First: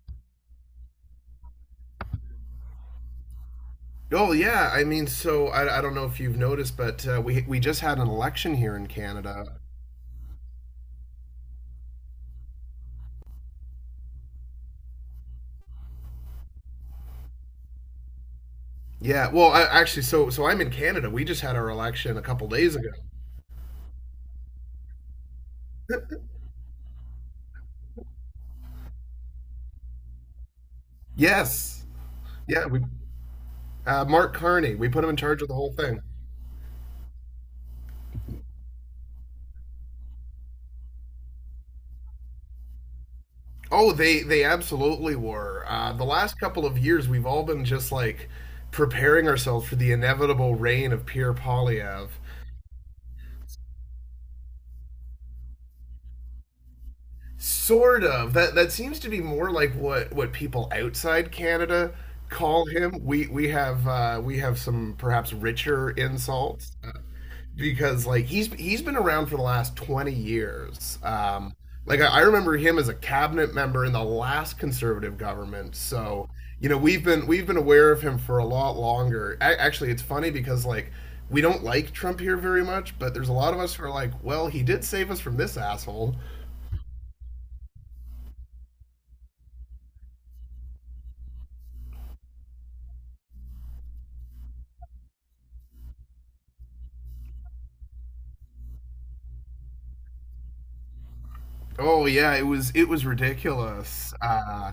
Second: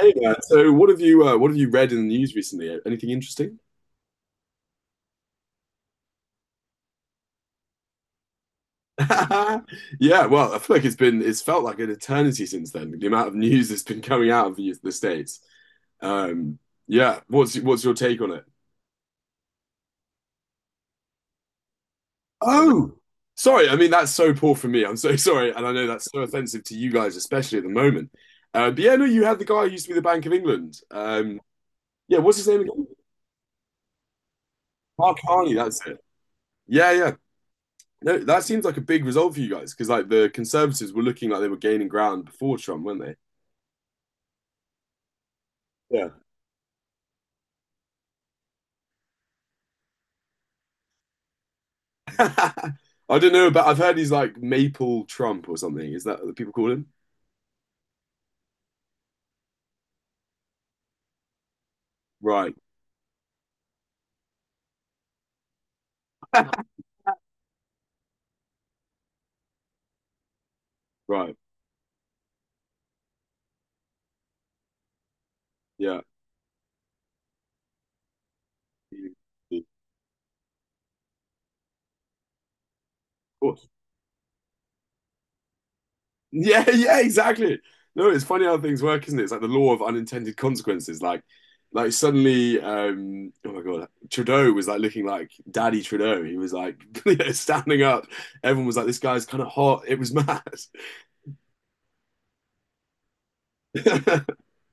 Hey there. So, what have you read in the news recently? Anything interesting? Oh yeah, I mean, so I don't know if you've noticed, but we just had an election here in Canada. Yeah, well, I feel like it's felt like an eternity since then. The amount of news that's been coming out of the States. Um, yeah, what's your take on it? Yeah, well, actually, so I'm in Canada. We just had our election a couple days ago. Oh, sorry. I mean, that's so poor for me. I'm so sorry, and I know that's so offensive to you guys, especially at the moment. But yeah, no, you had the guy who used to be the Bank of England. Yes, Yeah, what's his name yeah, we again? Mark Carney. We put him in Mark charge of Carney. the whole That's it. thing. Yeah, yeah. No, that seems like a big result for you guys because like the Conservatives were looking like they were gaining ground before Trump, weren't they? Oh, they absolutely were. The Yeah. last couple of years, we've all been just like preparing ourselves for the inevitable reign of Pierre Polyev. I don't know, but I've heard he's like Maple Trump or something. Is that what people call him? Sort of. That seems to be more like what people outside Canada Right, call him. We have we have some perhaps richer insults, because like he's been around for the last 20 years. right. Like I remember him as a cabinet member in the last conservative government. Yeah. So, you know, we've been aware of him for a lot longer. A actually, it's funny because like we don't like Trump here very much, but there's a Of lot of course. us who are like, well, he did save us from this asshole. Yeah, yeah, exactly. No, it's funny how things work, isn't it? It's like the law of unintended consequences. Like suddenly, oh my God, Trudeau was like looking like Daddy Trudeau. He was like, standing up. Everyone was like, this guy's kind of hot. It was mad. Oh yeah, it was ridiculous.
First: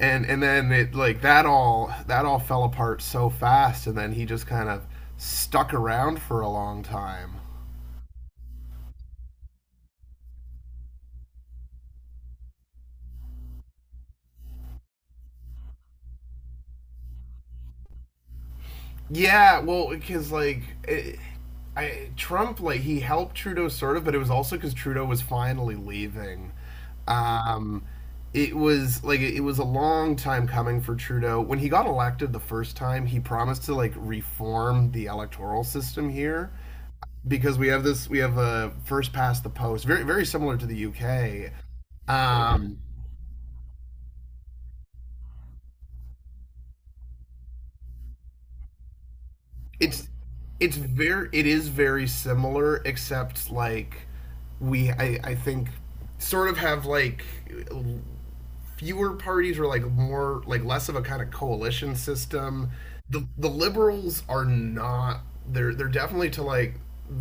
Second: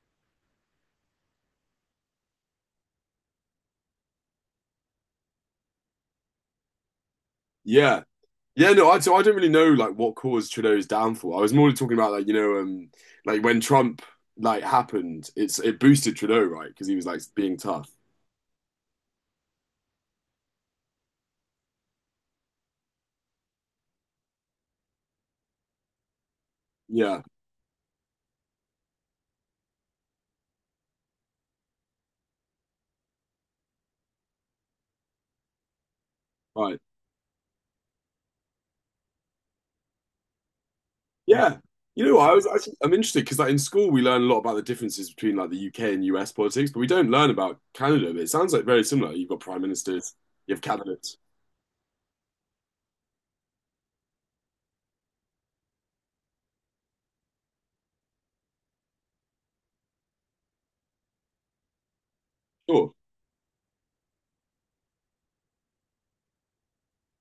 And then it like that all fell apart so fast, and then he just kind of stuck around for a long time. Yeah. Yeah, no, so I don't really know like what caused Trudeau's downfall. I was more talking about like you know like when Trump like happened, it boosted Trudeau, right, because he was like being tough. Yeah, well, because it, Trump, like he helped Trudeau sort of, but it was also because Trudeau was finally leaving. Yeah, Um, it was like it was a long time coming for Trudeau. When he got elected the first time, he promised to like reform the electoral system here right. because we have a first past the post very very similar to the UK. Yeah, you know what, Um, I'm interested because like in school we learn a lot about the differences between like the UK and US politics, but we don't learn about Canada. But it sounds like very similar. You've got prime it's ministers, you have it's cabinets. very it is very similar except like I think sort of have like fewer parties or like more like less of a kind of coalition system. Sure, The liberals are not they're definitely to like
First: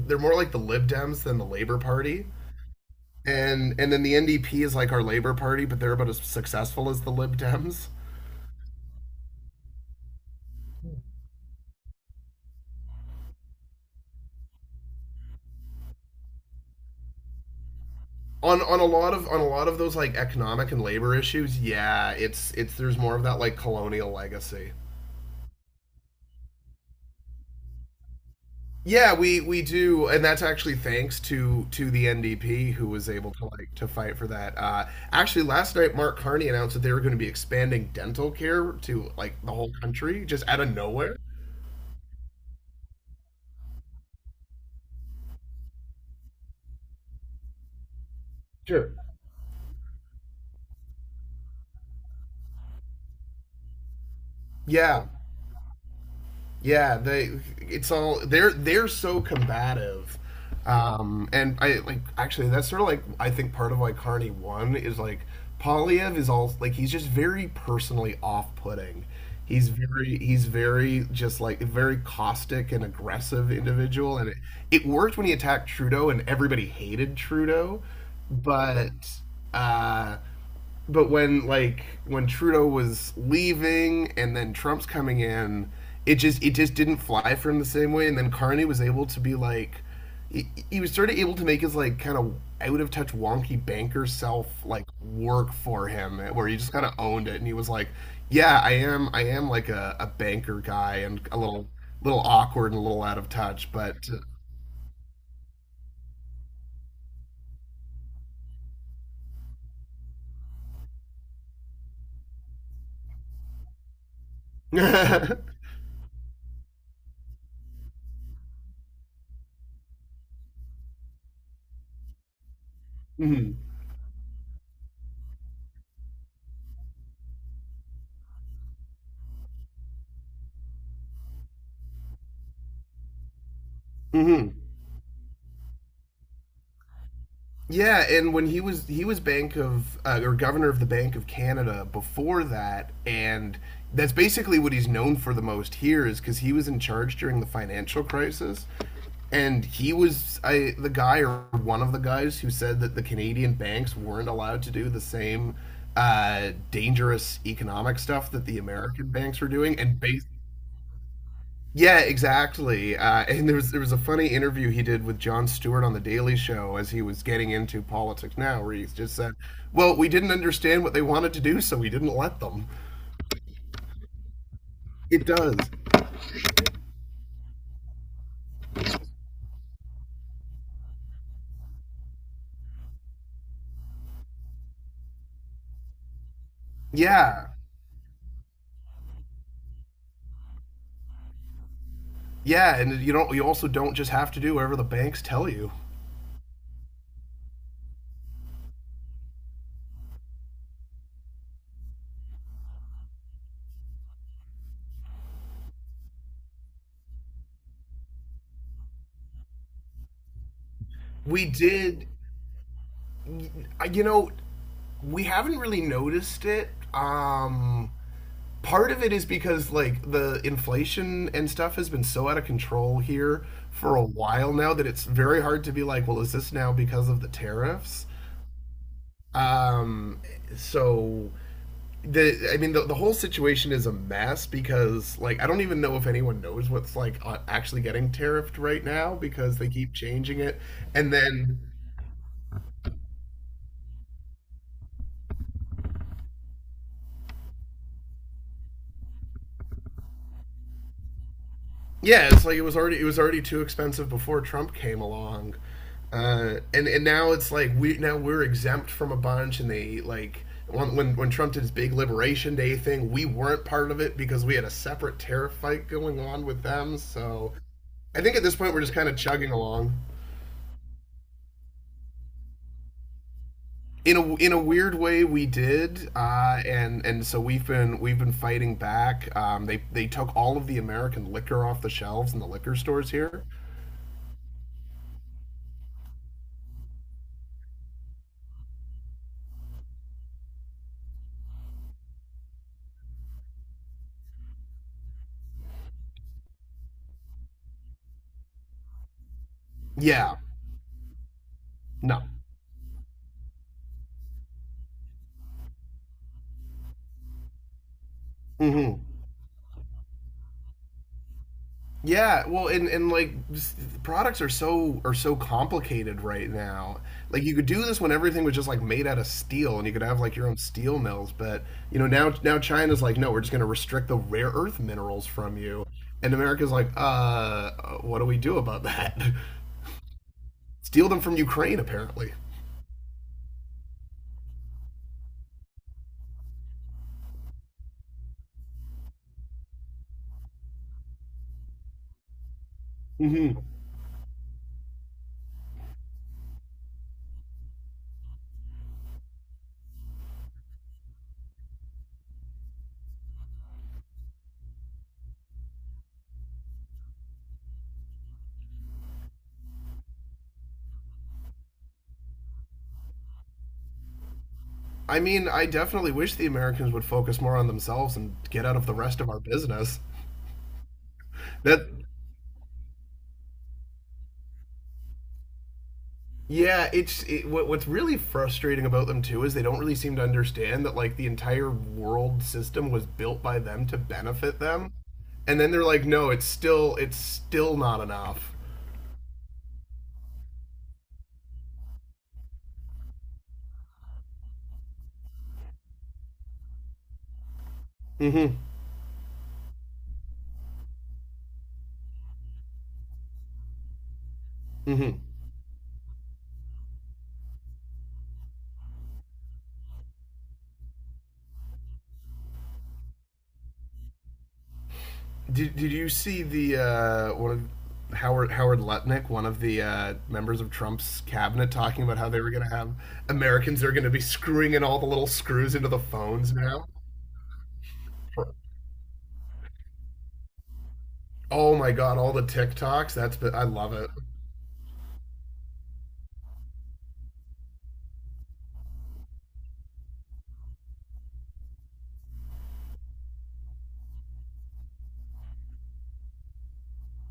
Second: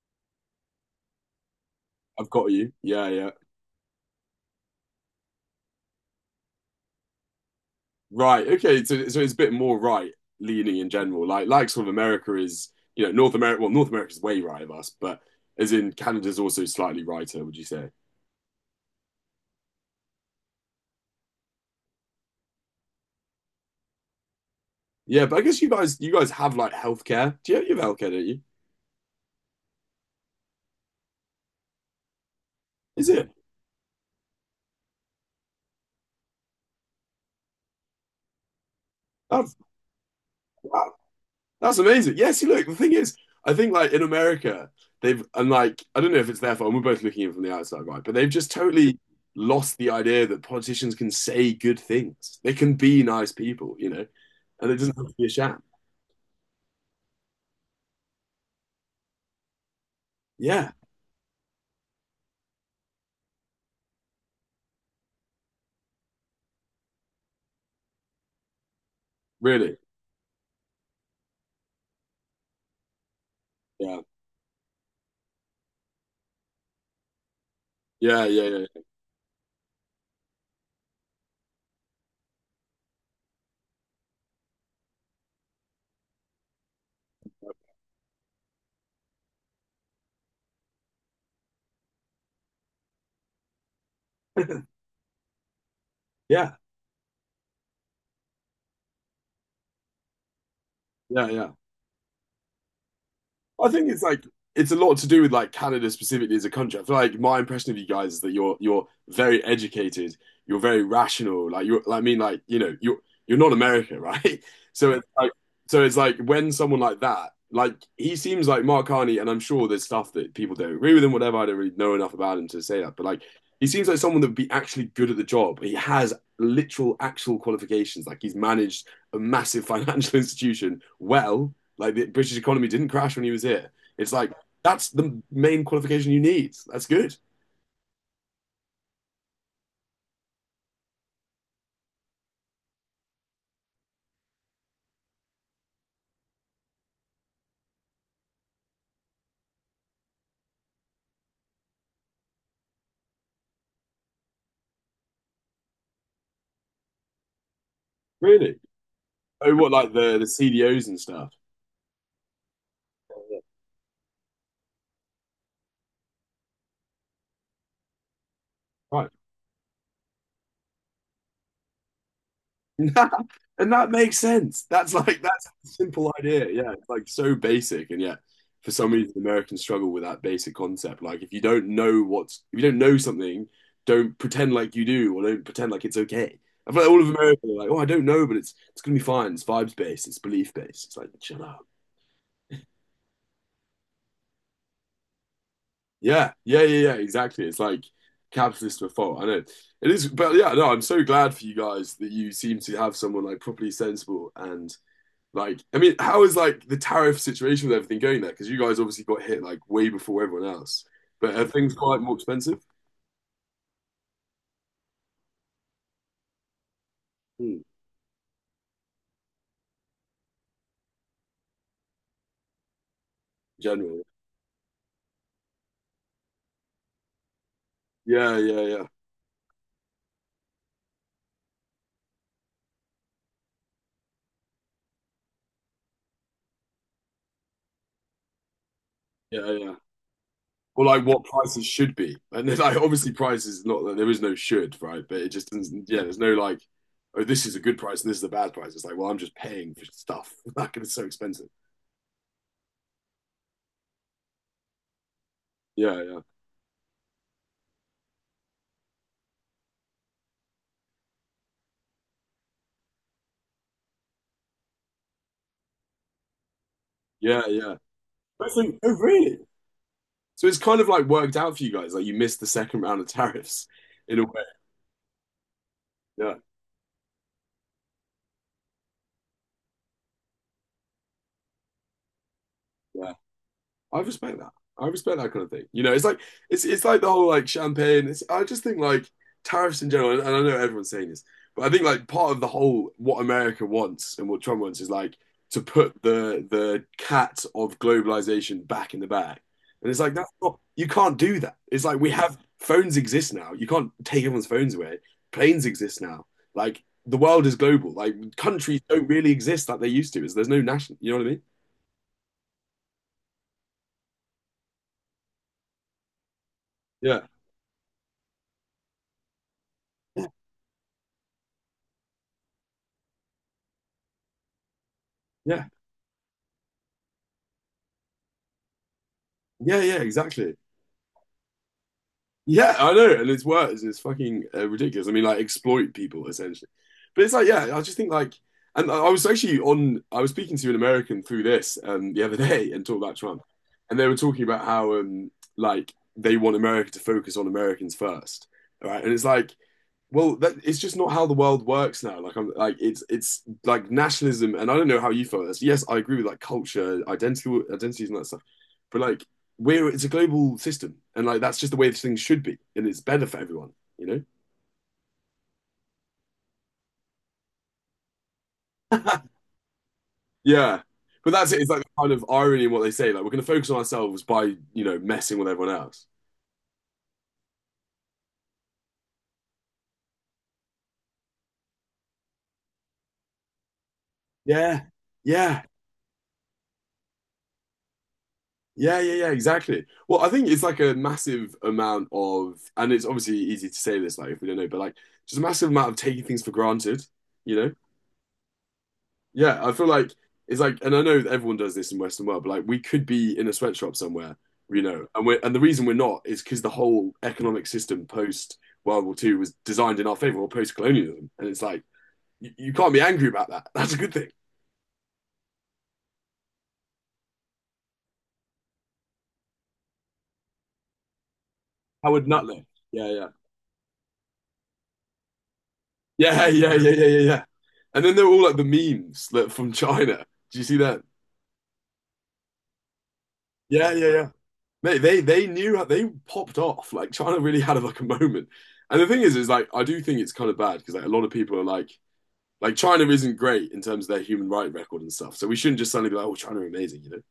they're more like the Lib Dems than the Labor Party. I've got you. Yeah, yeah. And then the NDP is like our Labor Party, but they're about as successful as the Lib Dems. Right. Okay. So, so it's a bit more right leaning in general. Like sort of America is, you know, North America. Well, North America's way right of us, but as in Canada's also slightly righter. Would you say? On a lot of those like economic and labor issues, yeah, it's there's more of that like colonial legacy. Yeah. But I guess you guys have like healthcare. Do you have healthcare? Don't you? Yeah, we do, and that's actually thanks to the NDP, who Is was it? able to like to fight for that. uh, actually, last night Mark Carney announced that they were going to be expanding dental care to like the That's whole country just out of wow, nowhere. that's amazing. Yes. You look. The thing is, I think like in America, they've and like I don't know if it's their fault. And we're both looking in from the outside, right? But they've just Sure. totally lost the idea that politicians can say good things. They can be nice people, you know, and it doesn't yeah have to be a sham. Yeah, they it's all they're so combative. Yeah. And I like, actually, that's sort of like I think part of why Carney won is like Polyev is all like he's just very personally off putting. Really? He's very just like a very caustic and aggressive Yeah. individual, and it worked when he attacked Trudeau and everybody hated Trudeau, Yeah, yeah, but uh when Trudeau was leaving and then Trump's coming in, it just didn't fly for him the same way. And then Carney was able to be like, he was sort of able to make his like kind of out of touch wonky banker self yeah. like work for him, eh, where Yeah, he just kind of owned it and he was like, yeah, I am like a banker guy and yeah, a yeah. little little awkward and a little out of I touch, think but. it's like it's a lot to do with like Canada specifically as a country. I feel like my impression of you guys is that you're very educated, you're very rational. Like you I mean, like you know, you're not America, right? So it's like so it's like when someone like that, like he seems like Mark Carney, and I'm sure there's stuff that people don't agree with him, whatever. I don't really know enough about him to say that, but like hmm he seems like someone that would be actually good at the job. He has literal actual qualifications. Like he's managed a massive financial institution well like the British economy didn't crash when he was here. It's like hmm that's the main qualification you need. That's good. Yeah, and when he was Bank of or Governor of the Bank of Canada before that, and that's basically what he's known for the most here is because he was in charge during the financial crisis, and the guy or one of the guys who said that the Canadian banks weren't allowed to do the same dangerous economic stuff that Really? the American banks were Oh, what doing, like and the based CDOs and stuff. yeah, exactly. And there was a funny interview he did with Jon Stewart on the Daily Show as he was getting into politics now, where he Right. just said, "Well, we didn't understand what they wanted to do, so we didn't let them." And that makes sense. That's like It that's does. a simple idea. Yeah, it's like so basic, and yet for some reason Americans struggle with that basic concept. Like if you don't know what's if you don't know something, don't pretend like you do, or don't pretend like it's okay. I feel like all of America Yeah, are like, oh, I don't know, but it's gonna be fine. It's vibes based. It's belief based. It's like chill out. yeah, and you don't. You also don't just have to do whatever the banks tell you. Yeah, yeah, yeah, yeah, exactly. It's like capitalist to a fault. I know it is, but yeah, no, I'm so glad for you guys that you seem to have someone like properly sensible and like. I mean, how is like the tariff situation with everything going there? Because you guys obviously got hit like way before everyone else. But are We things quite did. more expensive? You know, we haven't really noticed it. Hmm, Part of it is because like the inflation and stuff has been so out of control here for a generally, while now that it's very hard to be like, well, is this now because of the tariffs? yeah, yeah, yeah, Um, so the I mean the whole situation is a mess because like I don't even know if anyone knows what's like actually getting tariffed right now yeah, because they yeah. keep changing it, Or like and what then prices should be. And then, like obviously prices not that there is no should, right? But it just doesn't yeah, there's no like, oh, this is a good price and this is a bad price. It's like, well, I'm just paying for stuff. Like it's so expensive. yeah, it's like it was already too expensive before Trump came along, Yeah, yeah. And now we're exempt from a bunch, and they like when Trump did his big Liberation Day thing, we weren't part of it because we had a separate tariff fight going on with them. Yeah, So yeah. I think at But this it's point like, we're oh just kind of really? chugging along. So it's kind of like worked out for you guys. Like you missed the second round of tariffs in a way. In a weird way, we did. Yeah. Uh, and so we've been fighting back. They took all of the American liquor off the shelves in the liquor stores Yeah. here. I respect that. I respect that kind of thing. You know, it's like the whole like champagne. It's, I just think like tariffs in general, and I know everyone's saying this, but I think like part of the whole what America wants and what Trump wants is like to put the cat of globalization back in the bag. And it's like that's Yeah, not you can't do that. It's like we no, have phones exist now. You can't take everyone's phones away. Planes exist now. Like the world is global. Like countries mm-hmm. don't really exist like they used to. Is there's no national. You know what I mean? Yeah, well, products are so complicated right now. Yeah. Like you could do this when everything was just like made out of steel, and you could have like your own steel mills. But you know now China's like, no, we're just going to restrict the rare earth minerals from Yeah. you, and America's like, what do we do about that? Yeah, yeah, exactly. Steal them from Ukraine, apparently. Yeah, I know, and it's worse. It's fucking ridiculous. I mean, like exploit people essentially. But it's like, yeah, I just think like, and I was actually on. I was speaking to an American through this the other day and talked about Trump, Hmm and they were talking about how like they want America to focus on Americans first, all right? And it's like well that, it's just not how the world works now like I'm like it's like nationalism and I don't know how you feel this yes I agree with like culture identity identities and that stuff but like we're it's a global system and like that's just the way things should be and it's better for everyone you know. I mean, I definitely wish the Americans would focus more on themselves and get out of the rest of our business. Yeah, but that's it. It's like That the kind of irony in what they say like we're going to focus on ourselves by you know messing with everyone else. Yeah, what's really frustrating about them too is they don't really seem to understand that like the entire world system was built by them to benefit Yeah, them, and yeah. then they're like, no, it's still not enough. Yeah, yeah, yeah, exactly. Well, I think it's like a massive amount of, and it's obviously easy to say this, like if we don't know, but like just a massive amount of taking things for granted, you know? Mm-hmm. Yeah, I feel like it's like, and I know that everyone does this in Western world, but like we could be in a sweatshop somewhere, you know, Mm-hmm. And the reason we're not is because the whole economic system post World War Two was designed in our favor or post colonialism, and it's like you can't be angry about that. That's a good thing. Did you see the one of Howard Howard Lutnick, one of the members of Trump's cabinet, talking about Howard how they were going Nutley. to have Yeah, yeah. Americans that are going to be screwing in all the little screws into the Yeah, phones yeah, now? yeah, yeah, yeah, yeah. And then they're all like the memes like, from China. Do you see that? Oh my God, all the TikToks. That's I Yeah, love yeah, it. yeah. Mate, they knew how they popped off. Like China really had like a moment. And the thing is like I do think it's kind of bad because like a lot of people are like China isn't great in terms of their human right record and stuff. So we shouldn't just suddenly be like, oh, China are amazing, you know?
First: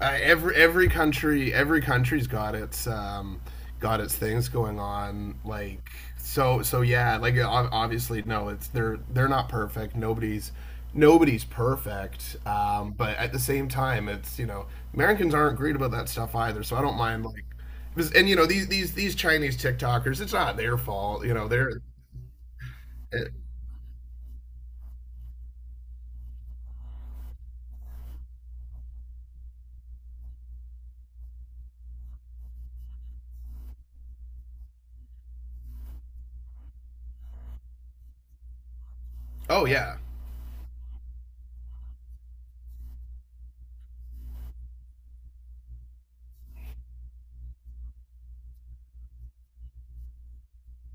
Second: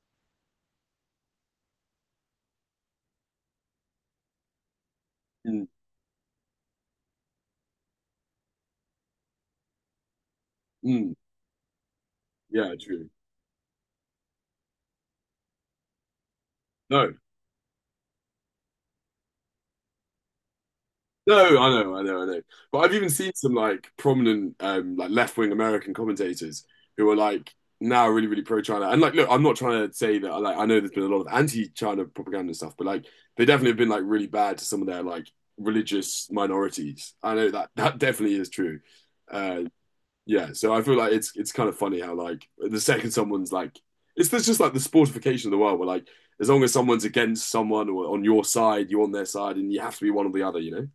Every country 's got its things going on. Mm, Like so so yeah. Like obviously no, it's they're not perfect. Mm, Nobody's perfect. yeah, true. But at the same time, it's you know Americans aren't great about that stuff either. So I don't No. mind like. And you know these these Chinese TikTokers, it's not their fault. You No, know I know, I know, I know. But I've even seen it, some like prominent like left-wing American commentators who are like now really, really pro-China. And like look, I'm not trying to say that like I know there's been a lot of anti-China propaganda and stuff, but like they definitely have been like really bad to some of their like religious minorities. I know that that definitely is true. Uh oh yeah. yeah, so I feel like it's kind of funny how like the second someone's like it's there's just like the sportification of the world where like as long as someone's against someone or on your side, you're on their side and you have to be one or the other, you know?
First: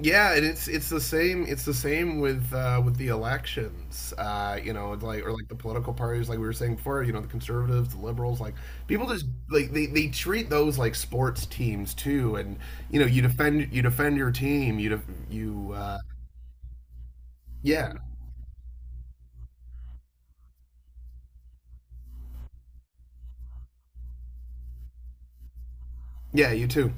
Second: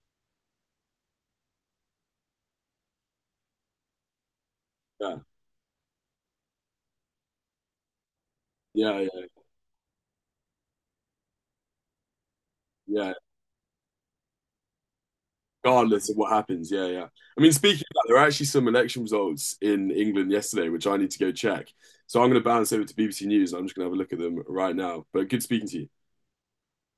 Yeah, and it's it's the same with the elections, you know, it's Yeah. like or like the political parties, like we were saying before, you know, the conservatives, the liberals, like Yeah, people yeah, just like they treat those like sports teams too, and you know, yeah. You defend your team, you def- you Regardless of what happens, yeah, yeah. I mean, speaking yeah. of that, there are actually some election results in England yesterday, which I need to go check. So I'm going to bounce over to BBC News. And I'm just going to have a look at them right now. But good speaking to you. Yeah, you too.